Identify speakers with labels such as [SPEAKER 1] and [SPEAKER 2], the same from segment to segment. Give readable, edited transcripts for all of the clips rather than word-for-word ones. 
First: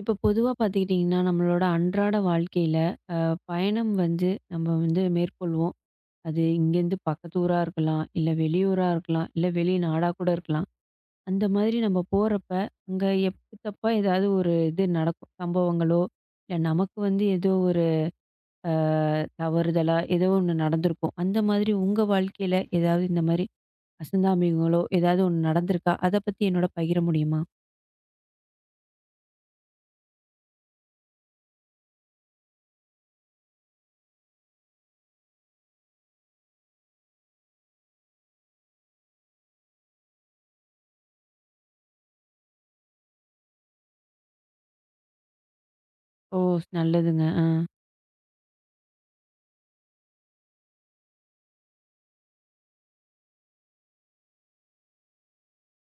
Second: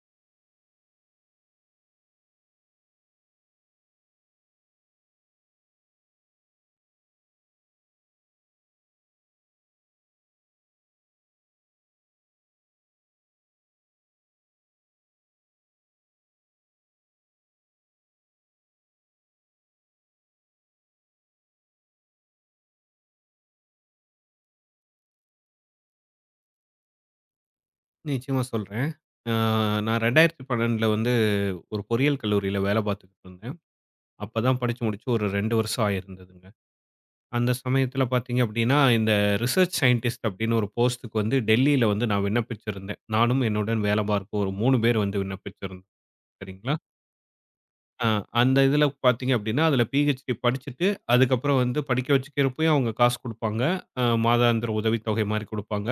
[SPEAKER 1] இப்போ பொதுவா பார்த்துக்கிட்டிங்கன்னா, நம்மளோட அன்றாட வாழ்க்கையில அ பயணம் வந்து நம்ம வந்து மேற்கொள்வோம். அது இங்கேருந்து பக்கத்து ஊரா இருக்கலாம், இல்ல வெளியூரா இருக்கலாம், இல்ல வெளிநாடா கூட இருக்கலாம். அந்த மாதிரி நம்ம போறப்ப, அங்க எப்பு தப்பா ஏதாவது ஒரு இது நடக்கும். சம்பவங்களோ, இல்ல நமக்கு வந்து ஏதோ ஒரு அ தவறுதலா ஏதோ ஒண்ணு நடந்திருக்கும். அந்த மாதிரி உங்க வாழ்க்கையில ஏதாவது இந்த மாதிரி அசந்தாமிகளோ ஏதாவது ஒண்ணு நடந்திருக்கா? அத பத்தி என்னோட பகிர முடியுமா?
[SPEAKER 2] நிச்சயமா சொல்றேன். அ நான் 2012ல வந்து ஒரு பொறியியல் கல்லூரியில வேலை பார்த்துக்கிட்டு இருந்தேன். அப்பதான் படிச்சு முடிச்சு ஒரு 2 வருஷம் ஆயிருந்ததுங்க. அந்த சமயத்துல பார்த்தீங்க அப்டின்னா, இந்த ரிசர்ச் சயின்டிஸ்ட் அப்டின்னு ஒரு போஸ்ட்டுக்கு வந்து டெல்லியில வந்து நான் விண்ணப்பிச்சிருந்தேன். நானும் என்னுடன் வேலை பார்க்க ஒரு 3 பேர் வந்து விண்ணப்பிச்சிருந்தோம்.
[SPEAKER 1] ஓ!
[SPEAKER 2] சரிங்களா?
[SPEAKER 1] நல்லதுங்க. ஆ.
[SPEAKER 2] அ அந்த இதுல பார்த்தீங்க அப்டின்னா, அதுல பிஹெச்டி படிச்சுட்டு, அதுக்கப்புறம் வந்து படிக்க வச்சுக்கிறப்பயும் அவங்க காசு குடுப்பாங்க. மாதாந்திர உதவித்தொகை மாரி குடுப்பாங்க.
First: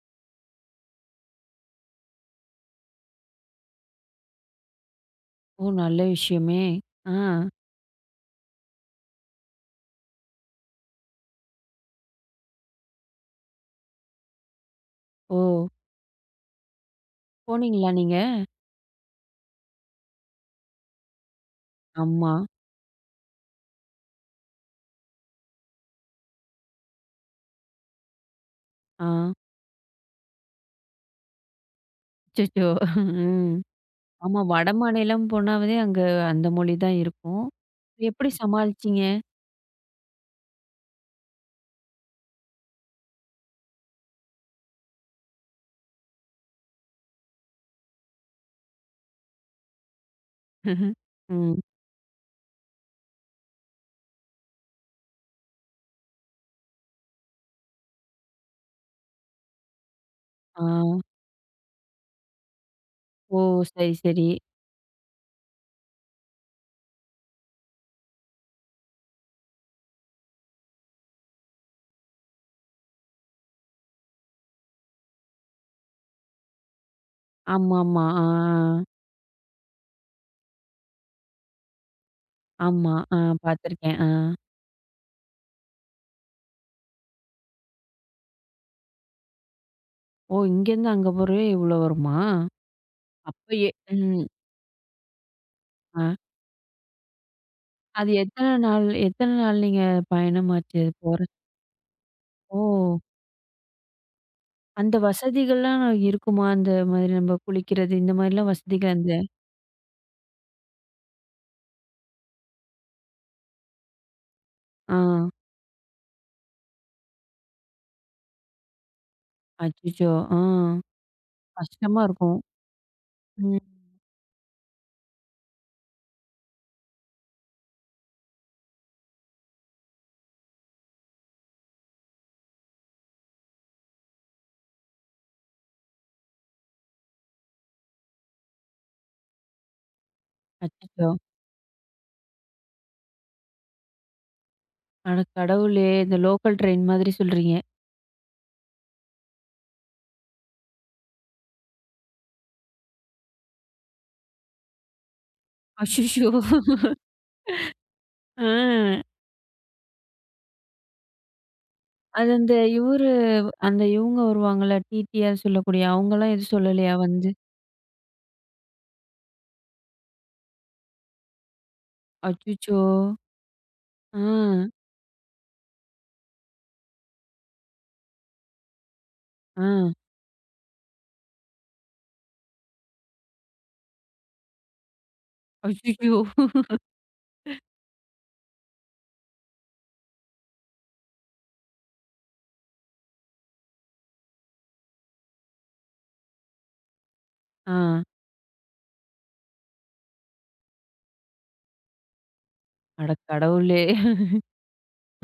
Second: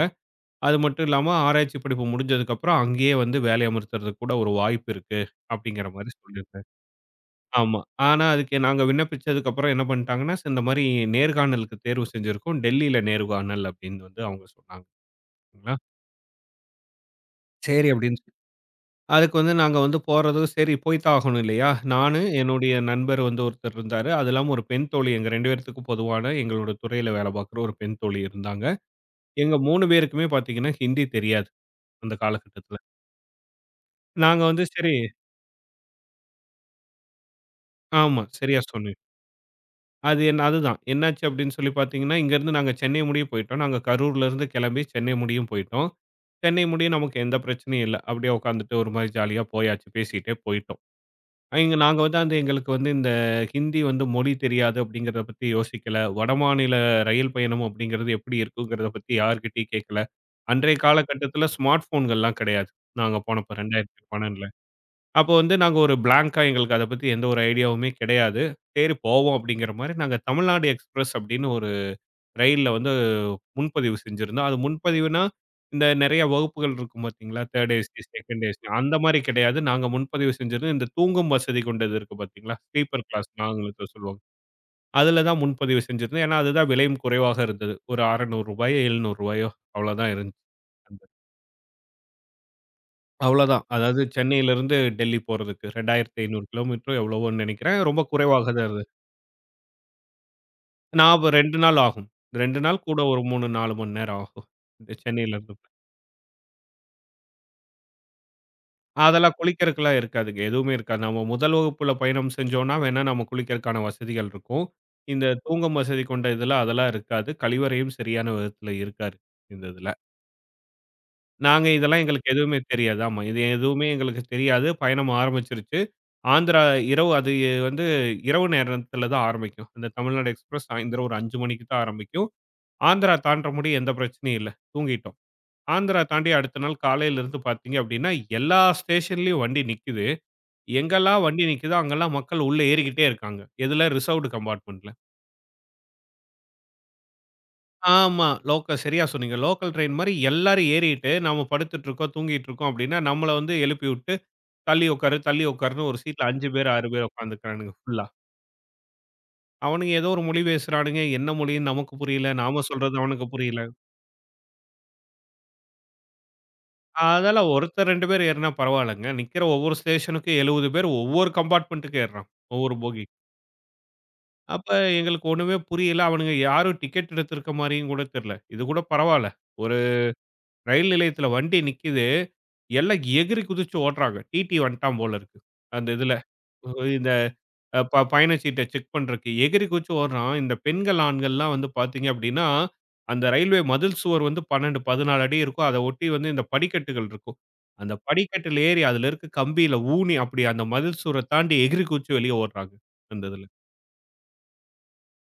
[SPEAKER 2] அது மட்டும் இல்லாம, ஆராய்ச்சி படிப்பு முடிஞ்சதுக்கப்புறம் அங்கேயே வந்து வேலை அமர்த்துறதுக்கு கூட ஒரு வாய்ப்பு இருக்கு,
[SPEAKER 1] ஓ!
[SPEAKER 2] அப்படிங்கிற
[SPEAKER 1] நல்ல
[SPEAKER 2] மாரி
[SPEAKER 1] விஷயமே.
[SPEAKER 2] சொல்லியிருந்தேன்.
[SPEAKER 1] ஆ.
[SPEAKER 2] ஆமா. ஆனா அதுக்கு நாங்க விண்ணப்பிச்சதுக்கப்புறம் என்ன பண்ணிட்டாங்கன்னா, இந்த மாரி நேர்காணலுக்கு தேர்வு செஞ்சிருக்கோம். டெல்லியில நேர்காணல் அப்படின்னு வந்து அவங்க சொன்னாங்க.
[SPEAKER 1] ஓ!
[SPEAKER 2] சரிங்களா? சரி
[SPEAKER 1] போனீங்களா நீங்க?
[SPEAKER 2] அப்படின்னு சொ அதுக்கு வந்து நாங்க வந்து போறதும் சரி போய்த்தான் ஆகணும் இல்லையா? நானு,
[SPEAKER 1] ஆமா.
[SPEAKER 2] என்னுடைய நண்பர் வந்து ஒருத்தர் இருந்தாரு. அது இல்லாம ஒரு பெண் தோழி எங்க 2 பேர்த்துக்கும் பொதுவான எங்களோட துறையில வேலை பார்க்குற ஒரு பெண் தோழி இருந்தாங்க.
[SPEAKER 1] ஆ.
[SPEAKER 2] எங்க 3 பேருக்குமே பார்த்தீங்கன்னா, ஹிந்தி தெரியாது அந்த
[SPEAKER 1] அச்சச்சோ!
[SPEAKER 2] காலகட்டத்தில.
[SPEAKER 1] ம். ஆமா.
[SPEAKER 2] நாங்க வந்து சரி
[SPEAKER 1] வடமாநிலம் போனாவே அங்க அந்த மொழி தான் இருக்கும்.
[SPEAKER 2] ஆமா.
[SPEAKER 1] எப்படி
[SPEAKER 2] சரியா சொன்னீங்க.
[SPEAKER 1] சமாளிச்சீங்க?
[SPEAKER 2] அது என்ன அதுதான். என்னாச்சு அப்படின்னு சொல்லி பார்த்தீங்கன்னா, இங்கருந்து நாங்க சென்னை முடிய போயிட்டோம். நாங்க கரூர்லருந்து கிளம்பி சென்னை முடியும் போயிட்டோம். சென்னை முடிய நமக்கு எந்த பிரச்சனையும் இல்ல. அப்படியே உட்காந்துட்டு ஒரு மாரி ஜாலியா போயாச்சு. பேசிட்டே போயிட்டோம்.
[SPEAKER 1] ம்.
[SPEAKER 2] இங்க நாங்க வந்து அந்த எங்களுக்கு வந்து இந்த ஹிந்தி வந்து மொழி தெரியாது அப்படிங்கிறத பத்தி யோசிக்கல. வடமாநில ரயில் பயணம் அப்படிங்கிறது எப்படி இருக்குங்கிறத பத்தி யார்கிட்டயும் கேட்கல.
[SPEAKER 1] ஆ.
[SPEAKER 2] அன்றைய காலகட்டத்தில ஸ்மார்ட் போன்கள்லாம் கிடையாது. நாங்க
[SPEAKER 1] ஓ!
[SPEAKER 2] போனப்ப
[SPEAKER 1] சரி, சரி.
[SPEAKER 2] 2012. அப்போ வந்து நாங்க ஒரு பிளாங்க்கா எங்களுக்கு அத பத்தி எந்த ஒரு ஐடியாவுமே கிடையாது. சரி போவோம் அப்படிங்கிற மாரி நாங்க தமிழ்நாடு எக்ஸ்பிரஸ் அப்படின்னு ஒரு ரயில்ல வந்து முன்பதிவு செஞ்சிருந்தோம். அது முன்பதிவுனா, இந்த நெறைய வகுப்புகள் இருக்கும் பார்த்தீங்களா? 3 ஏசி,
[SPEAKER 1] ஆமாமா. ஆ,
[SPEAKER 2] செகண்ட் ஏசி
[SPEAKER 1] ஆ.
[SPEAKER 2] அந்த மாரி கிடையாது. நாங்க முன்பதிவு செஞ்சிருந்தோம். இந்த தூங்கும் வசதி கொண்டது இருக்கு பார்த்தீங்களா?
[SPEAKER 1] ஆமா.
[SPEAKER 2] ஸ்லீப்பர்
[SPEAKER 1] ஆ
[SPEAKER 2] கிளாஸ் ஆங்கிலத்துல
[SPEAKER 1] பார்த்துருக்கேன். ஆ.
[SPEAKER 2] சொல்லுவாங்க. அதுல தான் முன்பதிவு செஞ்சிருந்தோம். ஏன்னா, அதுதான் விலையும் குறைவாக இருந்தது. ஒரு ரூ. 600 ரூபாயோ, ரூ. 700 அவ்வளோதான் இருந்துச்சு.
[SPEAKER 1] ஓ! இங்கேருந்து அங்க போறவே இவ்வளோ வருமா?
[SPEAKER 2] அவ்வளோதான்.
[SPEAKER 1] அப்பயே.
[SPEAKER 2] அதாவது
[SPEAKER 1] ம்.
[SPEAKER 2] சென்னையிலிருந்து டெல்லி போறதுக்கு
[SPEAKER 1] ஆ.
[SPEAKER 2] 2500 கிலோமீட்டரோ எவ்வளவோன்னு நெனைக்கிறேன். ரொம்ப
[SPEAKER 1] அது
[SPEAKER 2] குறைவாக
[SPEAKER 1] எத்தன
[SPEAKER 2] தான்
[SPEAKER 1] நாள்
[SPEAKER 2] இருந்தது.
[SPEAKER 1] எத்தன நாள் நீங்க பயணமாச்சு அது
[SPEAKER 2] நான்
[SPEAKER 1] போற
[SPEAKER 2] அப்ப 2 நாள் ஆகும். 2
[SPEAKER 1] ஓ!
[SPEAKER 2] நாள் கூட ஒரு 3, 4 மணி நேரம் ஆகும். இந்த
[SPEAKER 1] அந்த
[SPEAKER 2] சென்னையிலிருந்து.
[SPEAKER 1] வசதிகள்லாம் இருக்குமா? அந்த மாதிரி நம்ம குளிக்கிறது இந்த மாதிரிலாம் வசதிகள் அந்த
[SPEAKER 2] அதெல்லாம் குளிக்கிறதுக்குலாம் இருக்காதுங்க. எதுவுமே இருக்காது. நம்ம முதல் வகுப்புல பயணம் செஞ்சோம்னா வேணா நம்ம குளிக்கிறதுக்கான வசதிகள் இருக்கும்.
[SPEAKER 1] ஆ.
[SPEAKER 2] இந்த தூங்கும் வசதி கொண்ட இதெல்லாம் அதெல்லாம் இருக்காது. கழிவறையும் சரியான விதத்துல இருக்காது. இந்த இதுல.
[SPEAKER 1] அச்சச்சோ! ஆ.
[SPEAKER 2] நாங்க இதெல்லாம்
[SPEAKER 1] கஷ்டமா
[SPEAKER 2] எங்களுக்கு
[SPEAKER 1] இருக்கும்.
[SPEAKER 2] எதுவுமே தெரியாது. ஆமா. இது
[SPEAKER 1] ம்.
[SPEAKER 2] எதுவுமே எங்களுக்கு தெரியாது. பயணம் ஆரம்பிச்சுருச்சு. ஆந்திரா இரவு அது வந்து இரவு நேரத்தில தான் ஆரம்பிக்கும். அந்த தமிழ்நாடு எக்ஸ்பிரஸ் சாயந்திரம் ஒரு 5 மணிக்கு தான் ஆரம்பிக்கும். ஆந்திரா தாண்ட முடி எந்த பிரச்சனையும் இல்ல. தூங்கிட்டோம். ஆந்திரா தாண்டி அடுத்த நாள் காலையிலருந்து பார்த்தீங்க அப்படின்னா, எல்லா ஸ்டேஷன்லயும் வண்டி நிக்குது.
[SPEAKER 1] அச்சச்சோ!
[SPEAKER 2] எங்கெல்லாம் வண்டி நிக்குதோ, அங்கெல்லாம் மக்கள் உள்ள ஏறிக்கிட்டே இருக்காங்க. எதுல? ரிசர்வ்டு கம்பார்ட்மென்ட்ல.
[SPEAKER 1] அட கடவுளே! இந்த லோக்கல் ட்ரெயின் மாதிரி சொல்றீங்க.
[SPEAKER 2] ஆமா. லோக்கல் சரியா சொன்னீங்க. லோக்கல் ட்ரெயின் மாரி எல்லாரும் ஏறிட்டு, நாம படுத்துட்டு இருக்கோம், தூங்கிட்டு இருக்கோம் அப்படின்னா, நம்மள வந்து எழுப்பி விட்டு தள்ளி உட்காரு, தள்ளி உட்காருன்னு ஒரு
[SPEAKER 1] அச்சச்சோ!
[SPEAKER 2] சீட்ல 5 பேர், 6 பேர் உட்காந்துக்கிறானுங்க ஃபுல்லா.
[SPEAKER 1] ஆ.
[SPEAKER 2] அவனுங்க ஏதோ ஒரு மொழி பேசுறானுங்க. என்ன மொழின்னு நமக்கு புரியல.
[SPEAKER 1] அது அந்த
[SPEAKER 2] நாம சொல்றது
[SPEAKER 1] இவரு
[SPEAKER 2] அவனுக்கு புரியல.
[SPEAKER 1] அந்த இவங்க வருவாங்கல்ல, டிடிஆர் சொல்லக்கூடிய அவங்கலாம் எதுவும் சொல்லலையா வந்து?
[SPEAKER 2] அதெல்லாம் ஒருத்தர் 2 பேர் ஏறுனா பரவாயில்லங்க. நிக்கிற ஒவ்வொரு ஸ்டேஷனுக்கும் 70 பேர் ஒவ்வொரு கம்பார்ட்மென்ட்டுக்கு ஏறுறான். ஒவ்வொரு
[SPEAKER 1] அச்சச்சோ!
[SPEAKER 2] போகி.
[SPEAKER 1] ஆ,
[SPEAKER 2] அப்ப எங்களுக்கு ஒண்ணுமே புரியல. அவனுங்க யாரும் டிக்கெட் எடுத்திருக்க மாரியும் கூட தெரியல. இது கூட பரவாயில்ல.
[SPEAKER 1] ஆ.
[SPEAKER 2] ஒரு ரயில் நிலையத்துல வண்டி நிக்குது. எல்லாம் எகிறி குதிச்சு ஓடுறாங்க. டிடி வந்துட்டான் போல இருக்கு. அந்த
[SPEAKER 1] அச்சச்சோ!
[SPEAKER 2] இதுல. இந்த அ ப பயணச்சீட்ட செக் பண்றக்கு எகிறி குதிச்சு ஓடுறான். இந்த பெண்கள், ஆண்கள்லாம் வந்து பார்த்தீங்க அப்படின்னா, அந்த ரயில்வே மதில் சுவர் வந்து 12, 14 அடி இருக்கும். அத ஒட்டி வந்து இந்த படிக்கட்டுகள் இருக்கும்.
[SPEAKER 1] ஆ.
[SPEAKER 2] அந்த படிக்கட்டில ஏறி அதுல இருக்க கம்பியில ஊனி அப்படி அந்த மதில் சுவர தாண்டி எகிறி குதிச்சு வெளிய ஓடுறாங்க.
[SPEAKER 1] அட
[SPEAKER 2] அந்த இதுல.
[SPEAKER 1] கடவுளே!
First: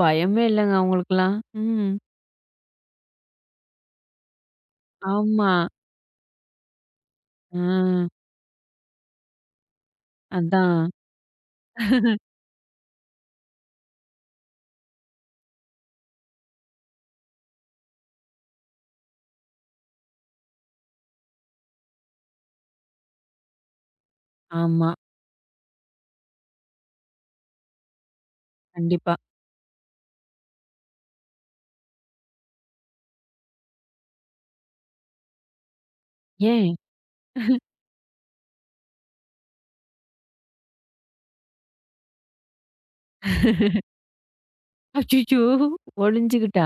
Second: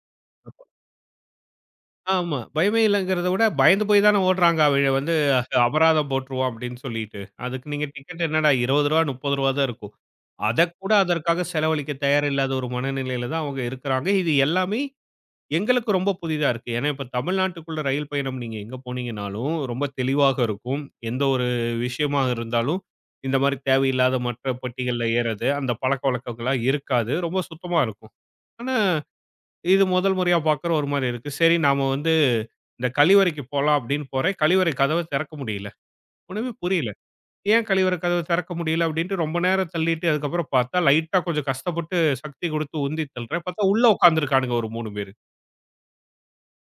[SPEAKER 1] பயமே இல்லங்க அவங்களுக்குலாம். ம்.
[SPEAKER 2] ஆமா. பயமே இல்லங்கிறத விட பயந்து போய் தானே ஓடுறாங்க. அவெங்க வந்து
[SPEAKER 1] ஆமா.
[SPEAKER 2] அபராதம் போட்டுருவோம் அப்படின்னு சொல்லிட்டு. அதுக்கு நீங்க
[SPEAKER 1] ஆ.
[SPEAKER 2] டிக்கெட் என்னடா ரூ. 20 ரூ. 30 தான் இருக்கும்.
[SPEAKER 1] அதான்.
[SPEAKER 2] அதக்கூட அதற்காக செலவழிக்க தயாரில்லாத ஒரு மனநிலையில தான் அவங்க இருக்கிறாங்க. இது எல்லாமே எங்களுக்கு ரொம்ப புதிதா இருக்கு. ஏன்னா, இப்ப தமிழ்நாட்டுக்குள்ள ரயில் பயணம் நீங்க எங்க போனீங்கனாலும், ரொம்ப தெளிவாக இருக்கும். எந்த ஒரு விஷயமா இருந்தாலும், இந்த மாரி தேவையில்லாத மற்ற
[SPEAKER 1] ஆமா.
[SPEAKER 2] பெட்டிகள்ல ஏறது, அந்த பழக்கவழக்கங்கள்லாம் இருக்காது. ரொம்ப சுத்தமா இருக்கும். ஆனா,
[SPEAKER 1] கண்டிப்பா.
[SPEAKER 2] இது முதல் முறையா பார்க்குற ஒரு மாரி இருக்கு. சரி நாம வந்து இந்த கழிவறைக்கு போலாம் அப்படின்னு போறேன். கழிவறை கதவ திறக்க முடியல. ஒண்ணுமே
[SPEAKER 1] ஏன்?
[SPEAKER 2] புரியல. ஏன் கழிவறை கதவ திறக்க முடியல அப்படின்ட்டு ரொம்ப நேரம் தள்ளிட்டு, அதுக்கப்புறம் பார்த்தா லைட்டா கொஞ்சம் கஷ்டப்பட்டு சக்தி கொடுத்து உந்தி தள்ளுறேன். பார்த்தா உள்ள உட்கார்ந்திருக்கானுங்க ஒரு 3 பேரு.
[SPEAKER 1] அச்சச்சோ! ஒளிஞ்சுகிட்டா?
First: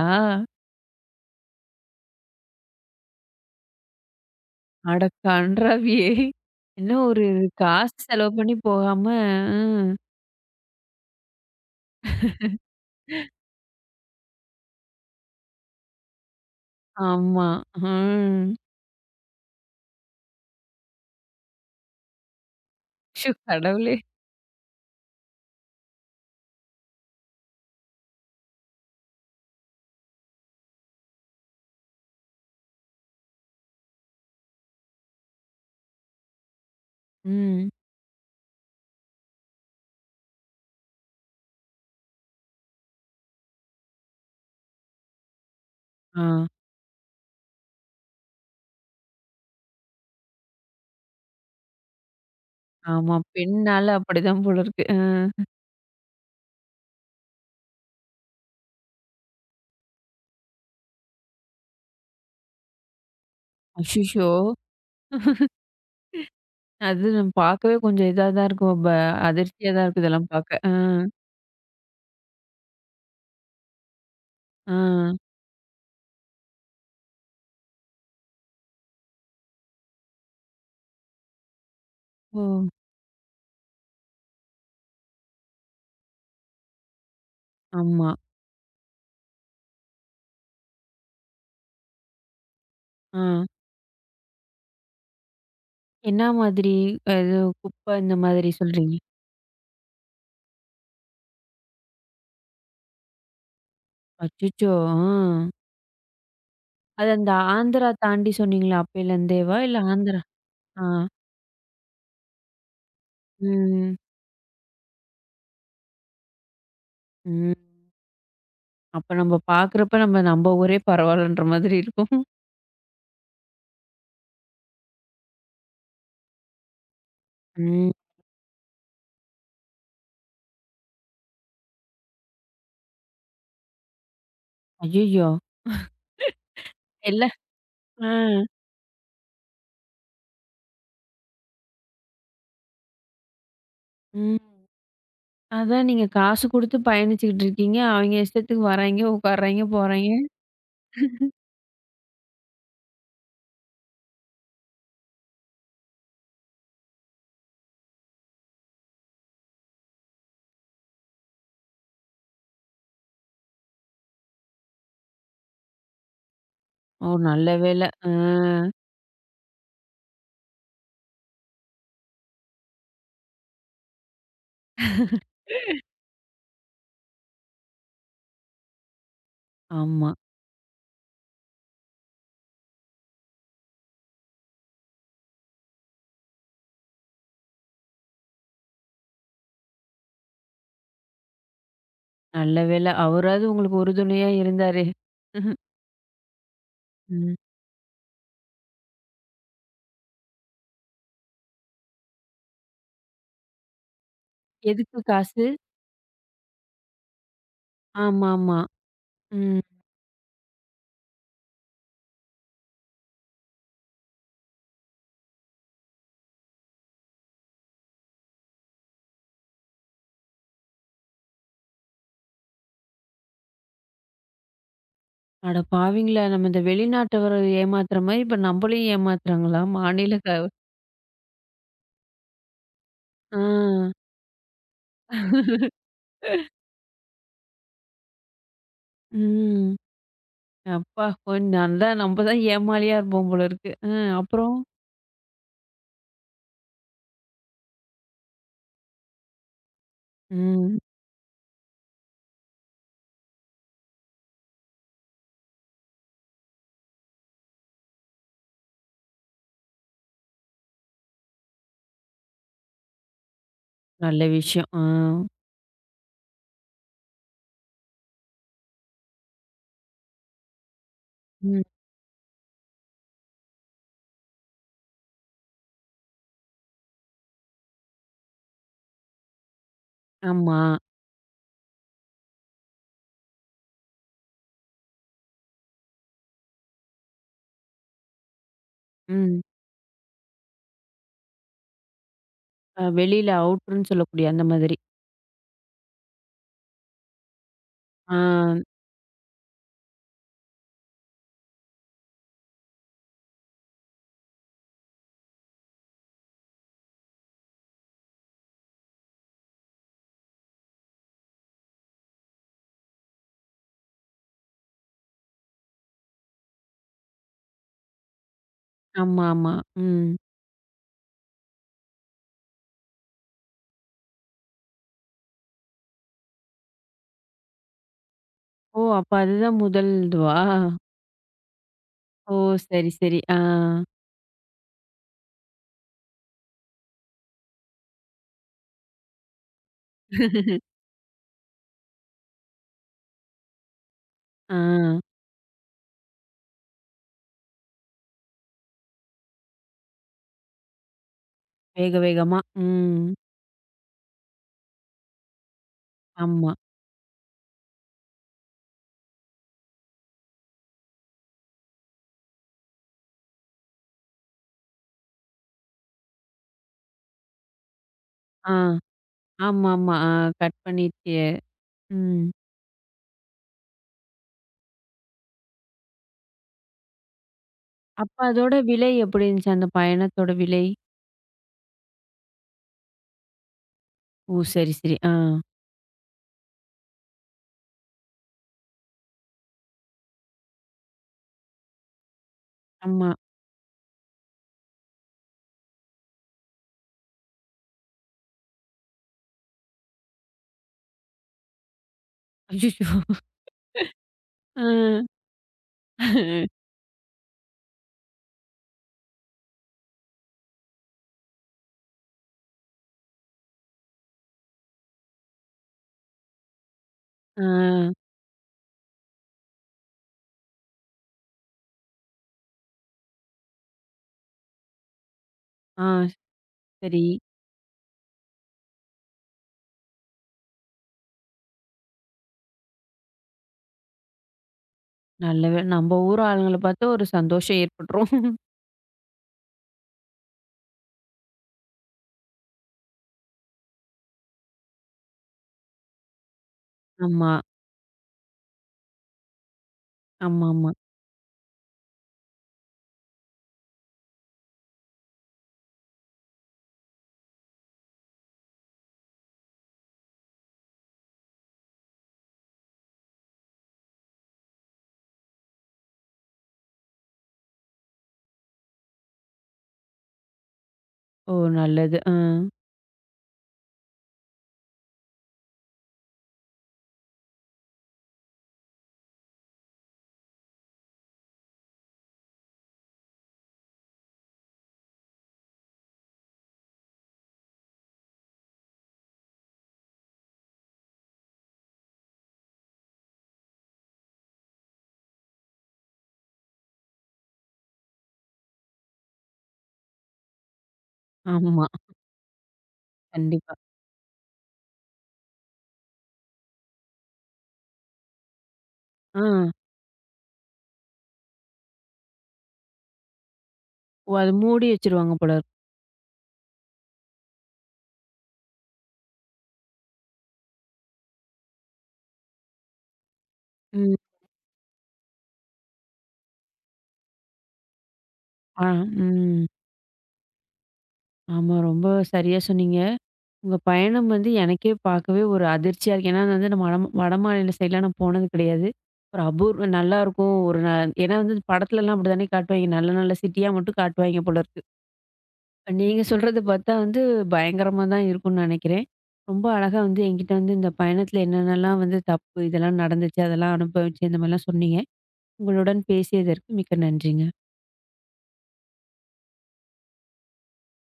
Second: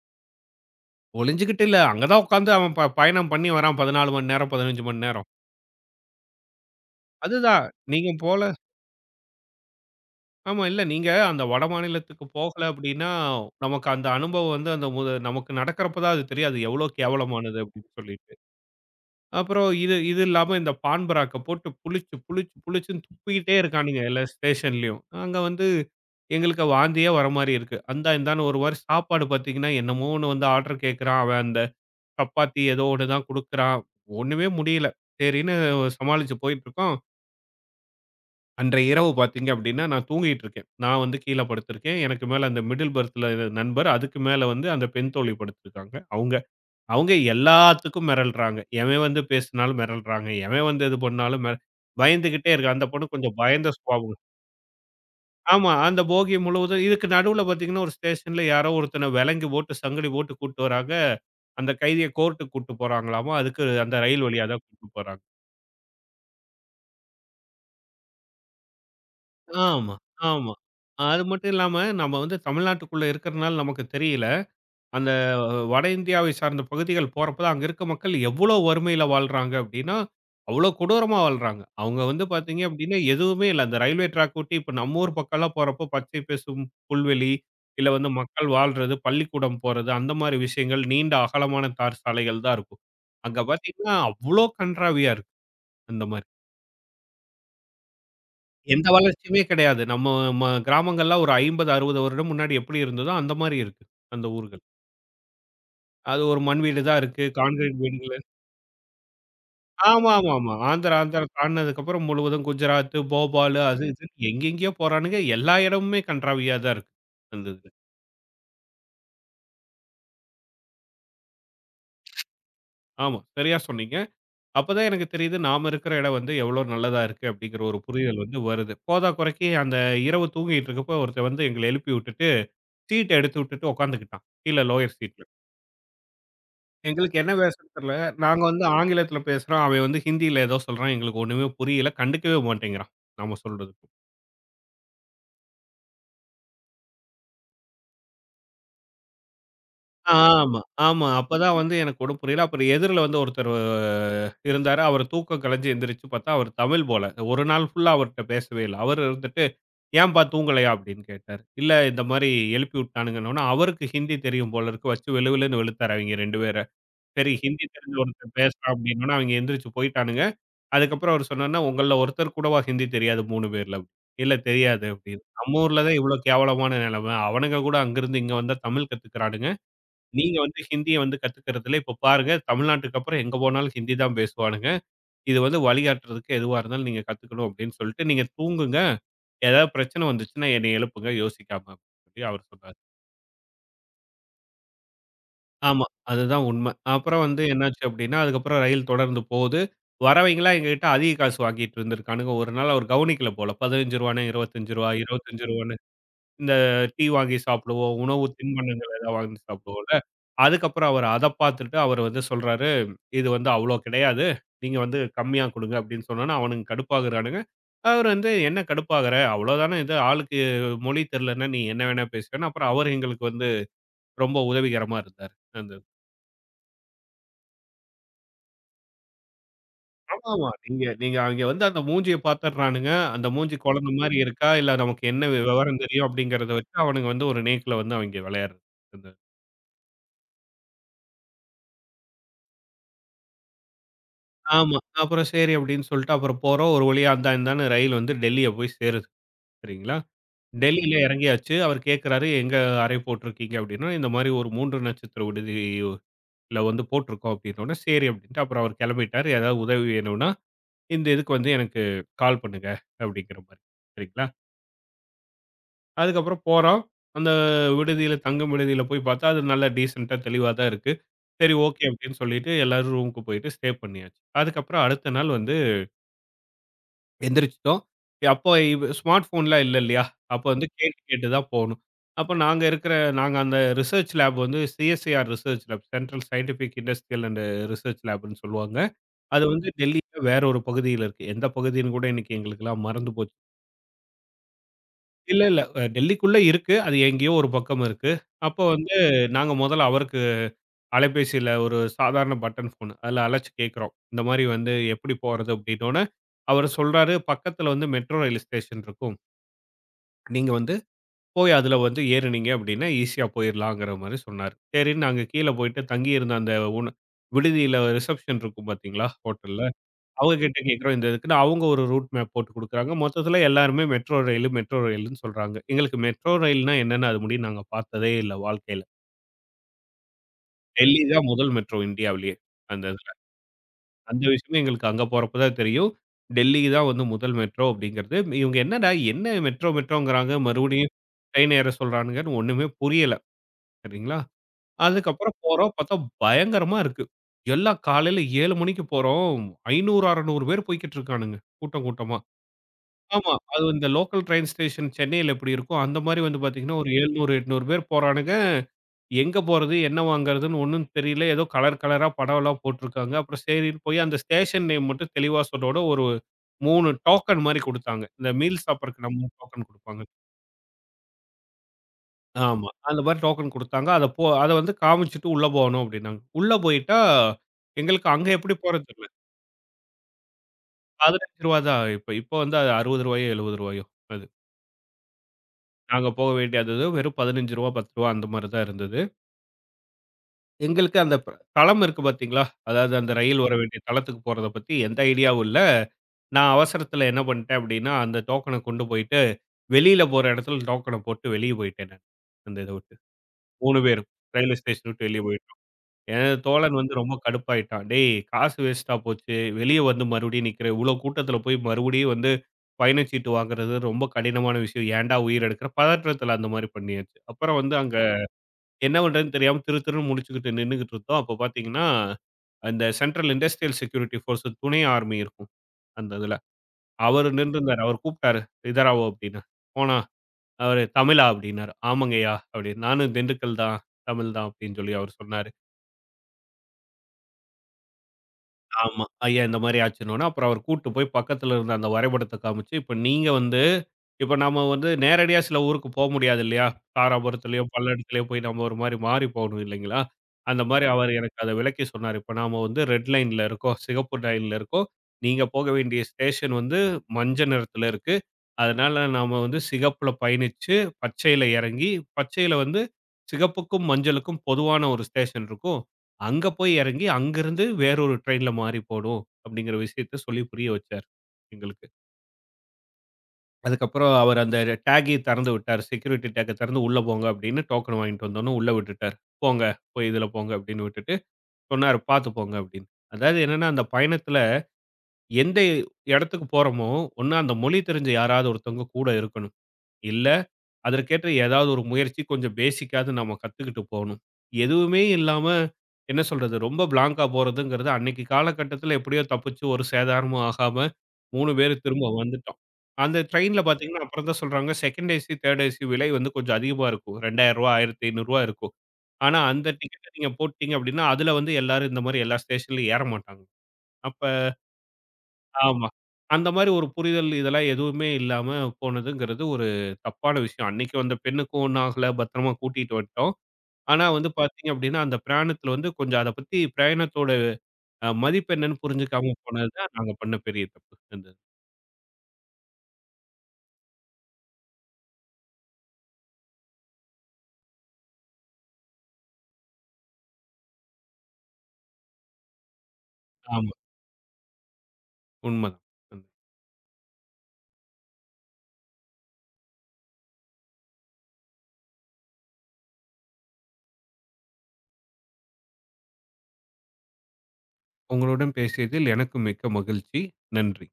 [SPEAKER 2] ஒளிஞ்சுகிட்டு இல்ல. அங்க தான் உட்காந்து அவன் பயணம் பண்ணி வரான் 14 மணி நேரம், 15
[SPEAKER 1] அட
[SPEAKER 2] மணி நேரம்.
[SPEAKER 1] கன்றாவியே! என்ன ஒரு
[SPEAKER 2] அதுதான்.
[SPEAKER 1] காசு
[SPEAKER 2] நீங்க
[SPEAKER 1] செலவு
[SPEAKER 2] போல
[SPEAKER 1] பண்ணி போகாம ம்.
[SPEAKER 2] ஆமா. இல்ல நீங்க அந்த வடமாநிலத்துக்கு போகல அப்டின்னா, நமக்கு அந்த அனுபவம் வந்து அந்த மு நமக்கு நடக்கிறப்ப தான் அது தெரியும். அது எவ்ளோ
[SPEAKER 1] ஆமா.
[SPEAKER 2] கேவலமானது அப்டின்னு சொல்லிட்டு.
[SPEAKER 1] ம்.
[SPEAKER 2] அப்புறம் இது இது இல்லாம இந்த பான் பராக்க போட்டு புளிச்சு, புளிச்சு, புளிச்சுன்னு
[SPEAKER 1] ஷோ
[SPEAKER 2] துப்பிக்கிட்டே
[SPEAKER 1] கடவுளே!
[SPEAKER 2] இருக்கானுங்க எல்லா ஸ்டேஷன்லயும். அங்க வந்து எங்களுக்கு வாந்தியே வர மாரி இருக்கு. அந்தா இந்தான்னு ஒரு வாரி சாப்பாடு பார்த்தீங்கன்னா, என்னமோன்னு வந்து ஆர்டர் கேட்கறான். அவன் அந்த சப்பாத்தி ஏதோ ஒண்ணு தான் குடுக்குறான். ஒண்ணுமே முடியல. சரின்னு சமாளிச்சு போயிட்டுருக்கோம்.
[SPEAKER 1] ம்.
[SPEAKER 2] அன்றைய இரவு பார்த்தீங்க அப்படின்னா, நான் தூங்கிட்டு இருக்கேன். நான் வந்து கீழ படுத்திருக்கேன். எனக்கு மேல அந்த மிடில் பெர்த்ல நண்பர், அதுக்கு மேல வந்து அந்த பெண் தோழி படுத்திருக்காங்க. அவங்க
[SPEAKER 1] ஆ.
[SPEAKER 2] அவங்க எல்லாத்துக்கும் மிரள்றாங்க. எவன் வந்து பேசினாலும் மிரள்றாங்க. எவன் வந்து இது பண்ணாலும் மிர பயந்துகிட்டே இருக்கான். அந்த பொண்ணு
[SPEAKER 1] ஆமா.
[SPEAKER 2] கொஞ்சம் பயந்த
[SPEAKER 1] பெண்ணால
[SPEAKER 2] சுபாவம்.
[SPEAKER 1] அப்படிதான் போல இருக்கு. அ.
[SPEAKER 2] ஆமா. அந்த போகி முழுவதும் இதுக்கு நடுவுல பார்த்தீங்கன்னா, ஒரு ஸ்டேஷன்ல யாரோ ஒருத்தன விலங்கு போட்டு, சங்கிலி போட்டு கூட்டு வராங்க. அந்த கைதிய கோர்ட்டுக்கு கூட்டு போறாங்களாமா. அதுக்கு அந்த ரயில்
[SPEAKER 1] அச்சச்சோ!
[SPEAKER 2] வழியா தான் கூட்டு போறாங்க.
[SPEAKER 1] அது நம்ம பார்க்கவே கொஞ்சம் இதா தான் இருக்கும். ப அதிர்ச்சியா தான்
[SPEAKER 2] ஆமா,
[SPEAKER 1] இருக்கு இதெல்லாம்
[SPEAKER 2] ஆமா.
[SPEAKER 1] பார்க்க. ஆ.
[SPEAKER 2] அது மட்டும் இல்லாம, நம்ம வந்து தமிழ்நாட்டுக்குள்ள இருக்கிறனால நமக்கு தெரியல.
[SPEAKER 1] ஆ.
[SPEAKER 2] அந்த வட இந்தியாவை சார்ந்த பகுதிகள் போறப்ப தான் அங்க இருக்க மக்கள் எவ்வளோ வறுமையில வாழ்றாங்க அப்படின்னா, அவ்வளோ கொடூரமா வாழ்றாங்க. அவங்க வந்து
[SPEAKER 1] ஓ!
[SPEAKER 2] பார்த்தீங்க அப்படின்னா, எதுவுமே இல்ல. அந்த ரயில்வே ட்ராக் விட்டு இப்ப நம்ம ஊர் பக்கம்லாம் போறப்போ பச்சை பசும் புல்வெளி, இல்ல வந்து
[SPEAKER 1] ஆமா.
[SPEAKER 2] மக்கள் வாழ்றது, பள்ளிக்கூடம் போறது, அந்த மாரி விஷயங்கள் நீண்ட அகலமான தார் சாலைகள் தான் இருக்கும். அங்க
[SPEAKER 1] ஆ.
[SPEAKER 2] பார்த்தீங்கன்னா, அவ்வளோ கண்றாவியா இருக்கு அந்த
[SPEAKER 1] என்ன
[SPEAKER 2] மாரி.
[SPEAKER 1] மாதிரி? அது குப்பை இந்த மாதிரி
[SPEAKER 2] எந்த
[SPEAKER 1] சொல்றீங்க?
[SPEAKER 2] வளர்ச்சியுமே கிடையாது. நம்ம கிராமங்கள்லாம் ஒரு 50, 60 வருடம் முன்னாடி எப்படி இருந்ததோ அந்த மாரி இருக்கு அந்த ஊர்கள்.
[SPEAKER 1] அச்சச்சோ! ஆ.
[SPEAKER 2] அது ஒரு மண் வீடு தான்
[SPEAKER 1] அது
[SPEAKER 2] இருக்கு.
[SPEAKER 1] அந்த
[SPEAKER 2] கான்கிரீட்
[SPEAKER 1] ஆந்திரா
[SPEAKER 2] வீடுகள்
[SPEAKER 1] தாண்டி சொன்னீங்களா? அப்பயிலேருந்தேவா? இல்ல
[SPEAKER 2] ஆமா,
[SPEAKER 1] ஆந்திரா?
[SPEAKER 2] ஆமா, ஆமா.
[SPEAKER 1] ஆ.
[SPEAKER 2] ஆந்திரா, ஆந்திரா தாண்டுனதுக்கப்புறம் முழுவதும் குஜராத், போபால் அது ம்.
[SPEAKER 1] ம்.
[SPEAKER 2] இதுன்னு எங்கெங்கேயோ போறானுங்க. எல்லா இடமுமே கண்றாவியா தான் இருக்கு. அந்த
[SPEAKER 1] ம்.
[SPEAKER 2] இதுல.
[SPEAKER 1] அப்ப நம்ம பார்க்குறப்ப நம்ம நம்ம ஊரே பரவாயில்லன்ற மாதிரி இருக்கும்.
[SPEAKER 2] ஆமா, சரியா சொன்னீங்க. அப்பதான் எனக்கு தெரியுது நாம இருக்கிற இடம் வந்து எவ்ளோ நல்லதா இருக்கு அப்படிங்கிற ஒரு
[SPEAKER 1] ம்.
[SPEAKER 2] புரிதல் வந்து வருது. போதா குறைக்கு அந்த இரவு தூங்கிட்டு இருக்கப்போ ஒருத்தன் வந்து எங்கள எழுப்பி விட்டுட்டு, சீட்ட எடுத்து விட்டுட்டு உட்காந்துக்கிட்டான். கீழ லோயர் சீட்ல.
[SPEAKER 1] ஐயய்யோ!
[SPEAKER 2] எங்களுக்கு
[SPEAKER 1] இல்ல.
[SPEAKER 2] என்ன பேசன்னு தெரியல.
[SPEAKER 1] ஆ.
[SPEAKER 2] நாங்க வந்து ஆங்கிலத்தில பேசுறோம். அவன் வந்து ஹிந்தியில ஏதோ சொல்றான். எங்களுக்கு ஒண்ணுமே புரியல. கண்டுக்கவே மாட்டேங்கிறான். நாம சொல்றது.
[SPEAKER 1] ம். அதான் நீங்க காசு குடுத்து பயணிச்சுக்கிட்டு இருக்கீங்க. அவைங்க இஷ்டத்துக்கு வராய்ங்க, உட்கார்றாய்ங்க, போறாய்ங்க.
[SPEAKER 2] ஆமா, ஆமா. அப்பதான் வந்து எனக்கு ஒண்ணும் புரியல. அப்புறம் எதிர்ல வந்து ஒருத்தர் இருந்தாரு. அவரு தூக்கம் கலஞ்சு எந்திரிச்சு பார்த்தா, அவரு தமிழ் போல. ஒரு நாள் ஃபுல்லா அவர்ட்ட பேசவே இல்ல. அவரு இருந்துட்டு, "ஏம்பா தூங்கலையா?" அப்படின்னு கேட்டாரு. இல்ல இந்த மாரி எழுப்பி விட்டானுங்கன்னோன, அவருக்கு ஹிந்தி தெரியும் போல இருக்கு. வச்சு வெளு வெளுன்னு வெளுத்தாரு அவிங்க 2 பேர.
[SPEAKER 1] ஓ!
[SPEAKER 2] சரி
[SPEAKER 1] நல்ல
[SPEAKER 2] ஹிந்தி
[SPEAKER 1] வேள.
[SPEAKER 2] தெரிஞ்ச
[SPEAKER 1] ஆ.
[SPEAKER 2] ஒருத்தர் பேசுறான் அப்படின்னோன, அவிங்க எந்திரிச்சு போயிட்டானுங்க. அதுக்கப்புறம் அவரு சொன்னாருன்னா, "உங்கள்ல ஒருத்தர் கூடவா ஹிந்தி தெரியாது 3 பேர்ல?" "இல்ல தெரியாது" அப்படின்னு. நம்ம ஊர்ல தான் இவ்வளோ கேவலமான நிலைமை. அவனுங்க கூட அங்கிருந்து இங்க வந்தா தமிழ் கத்துக்கிறானுங்க.
[SPEAKER 1] ஆமா.
[SPEAKER 2] நீங்க வந்து ஹிந்திய வந்து கத்துக்கிறதுல இப்ப பாருங்க, தமிழ்நாட்டுக்கு அப்புறம் எங்க போனாலும் ஹிந்தி தான் பேசுவானுங்க. இது வந்து வழிகாட்டுறதுக்கு எதுவா இருந்தாலும் நீங்க கத்துக்கணும் அப்படின்னு சொல்லிட்டு, நீங்க தூங்குங்க. ஏதாவது பிரச்சனை வந்துச்சுன்னா என்னைய எழுப்புங்க யோசிக்காம அப்படின்னு சொல்லி அவரு
[SPEAKER 1] நல்ல
[SPEAKER 2] சொன்னாரு.
[SPEAKER 1] வேள. அவராவது உங்களுக்கு உறுதுணையா இருந்தாரே.
[SPEAKER 2] ஆமா, அதுதான் உண்மை. அப்புறம்
[SPEAKER 1] ம்.
[SPEAKER 2] வந்து என்னாச்சு அப்படின்னா, அதுக்கப்புறம் ரயில் தொடர்ந்து போகுது. வரவைங்கலாம் எங்ககிட்ட அதிக காசு வாங்கிட்டு இருந்திருக்கானுங்க. ஒரு நாள் அவர் கவனிக்கல போல. ரூ. 15 20 ரூ.
[SPEAKER 1] எதுக்கு காசு?
[SPEAKER 2] 25 இந்த டீ வாங்கி சாப்பிடுவோம். உணவு
[SPEAKER 1] ஆமாமா.
[SPEAKER 2] தின்பண்டங்கள் ஏதாவது வாங்கி
[SPEAKER 1] ம்.
[SPEAKER 2] சாப்பிடுவோம்ல. அதுக்கப்புறம் அவரு அத பார்த்துட்டு அவரு வந்து சொல்றாரு, "இது வந்து அவ்ளோ கிடையாது. நீங்க வந்து கம்மியா குடுங்க" அப்படின்னு சொன்னோனே அவனுங்க கடுப்பாகுறானுங்க. அவரு வந்து, "என்ன கடுப்பாகுற? அவ்வளோதானே இது. ஆளுக்கு மொழி தெரியலன்னா நீ என்ன வேணா பேசுவேன்னு" அப்புறம் அவரு எங்களுக்கு வந்து ரொம்ப உதவிகரமா இருந்தாரு.
[SPEAKER 1] அட
[SPEAKER 2] அந்த
[SPEAKER 1] பாவிங்களா! நம்ம இந்த வெளிநாட்டவர ஏமாத்துற மாரி இப்ப நம்மளையும் ஏமாத்துறாங்களா? மாநில க
[SPEAKER 2] ஆமாமா. நீங்க நீங்க அங்க வந்து அந்த மூஞ்சிய பார்த்துடுறானுங்க. அந்த
[SPEAKER 1] ஆ.
[SPEAKER 2] மூஞ்சி குழந்தை மாரி இருக்கா, இல்ல நமக்கு என்ன விவரம் தெரியும் அப்படிங்கிறத வச்சு அவனுங்க வந்து ஒரு நேக்குல வந்து அவிங்க விளையாடுறது.
[SPEAKER 1] ம். அப்பா! கொஞ்ச நான் தான் நம்ம தான் ஏமாளியா இருப்போம் போல இருக்கு. அ அப்புறம்?
[SPEAKER 2] ஆமா. அப்புறம் சரி அப்படின்னு சொல்லிட்டு அப்புறம் போறோம். ஒரு வழியா அந்தான் இந்தான்னு ரயில் வந்து டெல்லிய போய் சேருது. சரிங்களா?
[SPEAKER 1] ம்.
[SPEAKER 2] டெல்லியில எறங்கியாச்சு. அவர் கேட்கறாரு, "எங்க அறை போட்டிருக்கீங்க?" அப்படின்னா, "இந்த மாரி ஒரு 3 நட்சத்திர விடுதியில வந்து போட்டிருக்கோம்." அப்படின்னோனே, "சரி" அப்படின்ட்டு அப்புறம் அவர் கெளம்பிட்டாரு. "ஏதாவது உதவி வேணும்னா, இந்த இதுக்கு வந்து எனக்கு கால் பண்ணுங்க." அப்படிங்கிற மாரி.
[SPEAKER 1] நல்ல
[SPEAKER 2] சரிங்களா?
[SPEAKER 1] விஷயம். ஆ.
[SPEAKER 2] அதுக்கப்புறம் போறோம். அந்த விடுதியில தங்கும் விடுதியில போய் பார்த்தா, அது நல்லா டீசென்ட்டா தெளிவா தான் இருக்கு. சரி,
[SPEAKER 1] ம்.
[SPEAKER 2] ஓகே அப்படின்னு சொல்லிட்டு எல்லாரும் ரூமுக்கு போயிட்டு ஸ்டே பண்ணியாச்சு. அதுக்கப்புறம் அடுத்த நாள் வந்து எந்திரிச்சுட்டோம். அப்போ ஸ்மார்ட் ஃபோன்லாம் இல்ல இல்லையா? அப்போ
[SPEAKER 1] ஆமா.
[SPEAKER 2] வந்து கேட்டு கேட்டு தான் போணும். அப்போ நாங்க அந்த ரிசர்ச் லேப் வந்து CSIR research lab central scientific industrial and research லேப்ன்னு சொல்லுவாங்க.
[SPEAKER 1] ம்.
[SPEAKER 2] அது வந்து டெல்லியில வேற ஒரு பகுதியில இருக்கு. எந்த பகுதின்னு கூட இன்னைக்கு எங்களுக்கெல்லாம்
[SPEAKER 1] அ
[SPEAKER 2] மறந்து
[SPEAKER 1] வெளியில
[SPEAKER 2] போச்சு.
[SPEAKER 1] அவுட்ருன்னு சொல்லக்கூடிய அந்த மாதிரி.
[SPEAKER 2] இல்ல இல்ல டெல்லிக்குள்ள இருக்கு. அது எங்கேயோ ஒரு பக்கம் இருக்கு.
[SPEAKER 1] ஆ.
[SPEAKER 2] அப்போ வந்து நாங்க முதல்ல அவருக்கு அலைபேசியில ஒரு சாதாரண பட்டன் ஃபோன். அதில அழைச்சு கேட்கிறோம். இந்த மாரி வந்து எப்படி போறது அப்படின்னோன, அவரு சொல்றாரு, பக்கத்தில வந்து மெட்ரோ ரயில் ஸ்டேஷன் இருக்கும். நீங்க வந்து போய் அதுல வந்து ஏறுனீங்க அப்படின்னா ஈஸியா போயிரலாங்கிற மாதிரி சொன்னாரு. சரின்னு நாங்க கீழ போயிட்டு தங்கியிருந்த அந்த உண விடுதியில ரிசப்ஷன் இருக்கும் பார்த்தீங்களா?
[SPEAKER 1] ஆமா, ஆமா.
[SPEAKER 2] ஹோட்டல்ல.
[SPEAKER 1] ம்.
[SPEAKER 2] அவங்க கிட்ட கேட்கிறோம் இந்த இதுக்குன்னு. அவங்க ஒரு ரூட் மேப் போட்டு குடுக்குறாங்க. மொத்தத்துல எல்லாருமே மெட்ரோ ரயிலு, மெட்ரோ ரயில்ன்னு சொல்றாங்க. எங்களுக்கு மெட்ரோ ரயில்னா என்னன்னு அது முடியும் நாங்க பார்த்ததே இல்ல
[SPEAKER 1] ஓ!
[SPEAKER 2] வாழ்க்கையில.
[SPEAKER 1] அப்ப அதுதான் முதல் இதுவா?
[SPEAKER 2] டெல்லி தான் முதல் மெட்ரோ இந்தியாவிலேயே.
[SPEAKER 1] ஓ!
[SPEAKER 2] அந்த
[SPEAKER 1] சரி,
[SPEAKER 2] இதுல.
[SPEAKER 1] சரி. ஆ.
[SPEAKER 2] அந்த விஷயமே எங்களுக்கு அங்க போறப்ப தான் தெரியும். டெல்லி தான் வந்து முதல் மெட்ரோ அப்படிங்கிறது. இவங்க என்னடா என்ன மெட்ரோ மெட்ரோங்கிறாங்க மறுபடியும் ட்ரெயின் ஏற சொல்றானுங்கன்னு ஒண்ணுமே புரியல. சரிங்களா?
[SPEAKER 1] ஆ.
[SPEAKER 2] அதுக்கப்புறம் போறோம். பார்த்தா பயங்கரமா இருக்கு. எல்லாம் காலையில 7 மணிக்கு போறோம். 500, 600 பேர் போய்க்கிட்டு இருக்கானுங்க. கூட்டம்
[SPEAKER 1] வேக
[SPEAKER 2] கூட்டமா.
[SPEAKER 1] வேகமா. ம்.
[SPEAKER 2] ஆமா. அது இந்த லோக்கல் ட்ரெயின் ஸ்டேஷன் சென்னையில எப்படி இருக்கோ, அந்த மாரி வந்து
[SPEAKER 1] ஆமா.
[SPEAKER 2] பார்த்தீங்கன்னா, ஒரு 700, 800 பேர் போறானுங்க. எங்க போறது? என்ன வாங்குறதுன்னு ஒண்ணும் தெரியல. ஏதோ கலர் கலரா படம்லாம் போட்டிருக்காங்க. அப்புறம் சரின்னு போய் அந்த ஸ்டேஷன் நேம் மட்டும் தெளிவா சொன்னோன ஒரு 3 டோக்கன் மாரி குடுத்தாங்க. இந்த
[SPEAKER 1] ஆ.
[SPEAKER 2] மீல் சாப்பிடறக்கு நம்ம டோக்கன்
[SPEAKER 1] ஆமாமா.
[SPEAKER 2] குடுப்பாங்க.
[SPEAKER 1] ஆ கட் பண்ணிட்டு. ம்.
[SPEAKER 2] ஆமா. அந்த மாரி டோக்கன் குடுத்தாங்க. அத போ அத வந்து காமிச்சுட்டு உள்ள போணும் அப்டின்னாங்க. உள்ள போயிட்டா, எங்களுக்கு
[SPEAKER 1] அப்ப
[SPEAKER 2] அங்க எப்படி
[SPEAKER 1] அதோட
[SPEAKER 2] போறதுன்னு
[SPEAKER 1] விலை
[SPEAKER 2] தெரியல.
[SPEAKER 1] எப்படி இருந்துச்சு? அந்த பயணத்தோட விலை?
[SPEAKER 2] ரூ. 15 தான். இப்ப இப்ப வந்து அது ரூ. 60 ரூ. 70 அது.
[SPEAKER 1] ஓ! சரி, சரி. ஆ.
[SPEAKER 2] நாங்க போக வேண்டியது வெறும் ரூ. 15 ரூ. 10 அந்த மாரி தான் இருந்தது. எங்களுக்கு அந்த தளம் இருக்கு பார்த்தீங்களா? அதாவது
[SPEAKER 1] ஆமா.
[SPEAKER 2] அந்த ரயில் வர வேண்டிய தளத்துக்கு போறத பத்தி எந்த ஐடியாவும் இல்ல. நான் அவசரத்துல என்ன பண்ணிட்டேன் அப்டின்னா, அந்த டோக்கன கொண்டு போயிட்டு, வெளியில போற இடத்துல டோக்கன போட்டு வெளிய போயிட்டேன் நான். அந்த இத
[SPEAKER 1] அச்சச்சோ!
[SPEAKER 2] விட்டு. 3 பேரும் ரயில்வே
[SPEAKER 1] ஆ.
[SPEAKER 2] ஸ்டேஷன் விட்டு வெளிய போயிட்டோம். எனது தோழன் வந்து ரொம்ப கடுப்பாயிட்டான். "டேய்! காசு வேஸ்ட்டா போச்சு. வெளிய வந்து மறுபடியும் நிக்கிற. இவ்ளோ கூட்டத்துல போய் மறுபடியும் வந்து பயணச்சீட்டு வாங்குறது ரொம்ப கடினமான விஷயம். ஏன்டா உயிர் எடுக்கிற?" பதற்றத்துல அந்த மாரி பண்ணியாச்சு.
[SPEAKER 1] ஆ.
[SPEAKER 2] அப்புறம் வந்து அங்க என்ன பண்றதுன்னு தெரியாம திரு திருன்னு முழிச்சுக்கிட்டு நின்னுகிட்டு இருந்தோம். அப்ப பாத்தீங்கன்னா, அந்த சென்ட்ரல் இண்டஸ்ட்ரியல் செக்யூரிட்டி ஃபோர்ஸ் துணை ஆர்மி இருக்கும்
[SPEAKER 1] ஆ.
[SPEAKER 2] அந்த இதுல.
[SPEAKER 1] சரி.
[SPEAKER 2] அவரு நின்னுருந்தாரு. அவரு கூப்ட்டாரு. "இதராவோ" அப்படின்னு. போனா அவரு "தமிழா?" அப்படின்னாரு. "ஆமாங்கய்யா" அப்படின்னு. "நானும் திண்டுக்கல் தான். தமிழ் தான்" அப்படின்னு சொல்லி அவரு
[SPEAKER 1] நல்ல
[SPEAKER 2] சொன்னாரு.
[SPEAKER 1] வேள நம்ம ஊர் ஆளுங்கள பாத்து ஒரு சந்தோஷம் ஏற்பட்டுரும்.
[SPEAKER 2] ஆமா. ஐயா இந்த மாரி ஆச்சுன்னோனே, அப்புறம் அவரு கூட்டு போய் பக்கத்துல இருந்த அந்த வரைபடத்த காமிச்சு, இப்ப நம்ம வந்து நேரடியா சில ஊருக்கு போ முடியாது இல்லையா?
[SPEAKER 1] ஆமா.
[SPEAKER 2] தாராபுரத்துலயோ, பல்லடத்துலயோ போய் நம்ம ஒரு மாரி மாறி போகணும் இல்லைங்களா? அந்த
[SPEAKER 1] ஆமாமா.
[SPEAKER 2] மாரி அவரு எனக்கு அத விளக்கி சொன்னாரு. இப்ப நாம வந்து ரெட் லைன்ல இருக்கோம், சிகப்பு லைன்ல இருக்கோம். நீங்க போக வேண்டிய ஸ்டேஷன் வந்து மஞ்ச நிறத்துல இருக்கு. அதனால நாம வந்து சிகப்புல பயணிச்சு, பச்சையில இறங்கி, பச்சையில வந்து சிகப்புக்கும், மஞ்சளுக்கும் பொதுவான ஒரு ஸ்டேஷன் இருக்கும். அங்க போய் இறங்கி, அங்கிருந்து வேறொரு ட்ரெயின்ல மாறி போணும் அப்படிங்கிற விஷயத்த சொல்லி புரிய வச்சாரு
[SPEAKER 1] ஓ!
[SPEAKER 2] எங்களுக்கு.
[SPEAKER 1] நல்லது. ஆ.
[SPEAKER 2] அதுக்கப்புறம் அவர் அந்த டேக்கையே திறந்து விட்டாரு. செக்யூரிட்டி டேக்க திறந்து உள்ள போங்க அப்படின்னு டோக்கன் வாங்கிட்டு வந்தோனே உள்ள விட்டுட்டாரு. போங்க, போய் இதுல போங்க அப்படின்னு விட்டுட்டு சொன்னாரு, பார்த்து போங்க அப்படின்னு. அதாவது என்னன்னா, அந்த பயணத்துல எந்த இடத்துக்கு போறோமோ, ஒண்ணு அந்த மொழி தெரிஞ்ச யாராவது ஒருத்தவங்க கூட இருக்கணும். இல்ல அதற்கேற்ற ஏதாவது ஒரு முயற்சி கொஞ்சம் பேசிக்காவது நம்ம கத்துக்கிட்டு போணும். எதுவுமே இல்லாம என்ன சொல்றது? ரொம்ப பிளாங்க்கா போறதுங்கிறது அன்னைக்கு காலகட்டத்தில எப்படியோ தப்பிச்சு ஒரு சேதாரமும் ஆகாம 3
[SPEAKER 1] ஆமா.
[SPEAKER 2] பேரு திரும்ப வந்துட்டோம். அந்த
[SPEAKER 1] கண்டிப்பா.
[SPEAKER 2] ட்ரெயின்ல பார்த்தீங்கன்னா, அப்புறம் தான் சொல்றாங்க 2ண்ட் ஏசி, 3ர்ட் ஏசி விலை வந்து கொஞ்சம் அதிகமா இருக்கும். ரூ. 2000 ரூ. 1500 இருக்கும்.
[SPEAKER 1] ஆ.
[SPEAKER 2] ஆனா அந்த டிக்கெட்ட நீங்க போட்டீங்க அப்படின்னா, அதுல வந்து எல்லாரும் இந்த மாரி எல்லா ஸ்டேஷன்லயும் ஏற மாட்டாங்க.
[SPEAKER 1] ஓ!
[SPEAKER 2] அப்ப
[SPEAKER 1] அது மூடி வச்சுருவாங்க போல இருக்கு.
[SPEAKER 2] ஆமா. அந்த மாரி ஒரு புரிதல் இதெல்லாம் எதுவுமே இல்லாம போனதுங்கிறது ஒரு தப்பான விஷயம். அன்னைக்கு அந்த பெண்ணுக்கும் ஒண்ணும் ஆகல. பத்திரமா கூட்டிட்டு வந்துட்டோம்.
[SPEAKER 1] ம்.
[SPEAKER 2] ஆனா வந்து பார்த்தீங்க அப்டின்னா, அந்த பிரயாணத்துல வந்து கொஞ்சம் அத பத்தி பிரயாணத்தோட மதிப்பு
[SPEAKER 1] ஆ.
[SPEAKER 2] என்னன்னு புரிஞ்சுக்காம
[SPEAKER 1] ம்.
[SPEAKER 2] போனது தான் நாங்க பண்ண பெரிய தப்பு. அந்த
[SPEAKER 1] ஆமா. ரொம்ப சரியா சொன்னீங்க. உங்க பயணம் வந்து எனக்கே பாக்கவே ஒரு அதிர்ச்சியா இருக்கு. ஏன்னா, நான் வந்து நம்ம வட வடமாநில சைட்லாம் நான் போனது கிடையாது. ஒரு அபூர்வ நல்லாருக்கும். ஒரு ந ஏன்னா வந்து படத்துலலாம் அப்படித்தானே காட்டுவாய்ங்க. நல்ல நல்ல சிட்டியா
[SPEAKER 2] ஆமா.
[SPEAKER 1] மட்டும் காட்டுவாய்ங்க போல இருக்கு.
[SPEAKER 2] உண்மதான்.
[SPEAKER 1] நீங்க
[SPEAKER 2] உண்ம.
[SPEAKER 1] சொல்றது பார்த்தா வந்து பயங்கரமா தான் இருக்கும்னு நினைக்கிறேன். ரொம்ப அழகா வந்து என்கிட்ட வந்து இந்த பயணத்துல என்னென்னலாம் வந்து தப்பு இதெல்லாம் நடந்துச்சு, அதெல்லாம் அனுபவிச்சு இந்த மாதிரிலாம் சொன்னீங்க. உங்களுடன் பேசியதற்கு மிக்க நன்றிங்க.
[SPEAKER 2] உங்களுடன் பேசியதில் எனக்கு மிக்க மகிழ்ச்சி. நன்றி.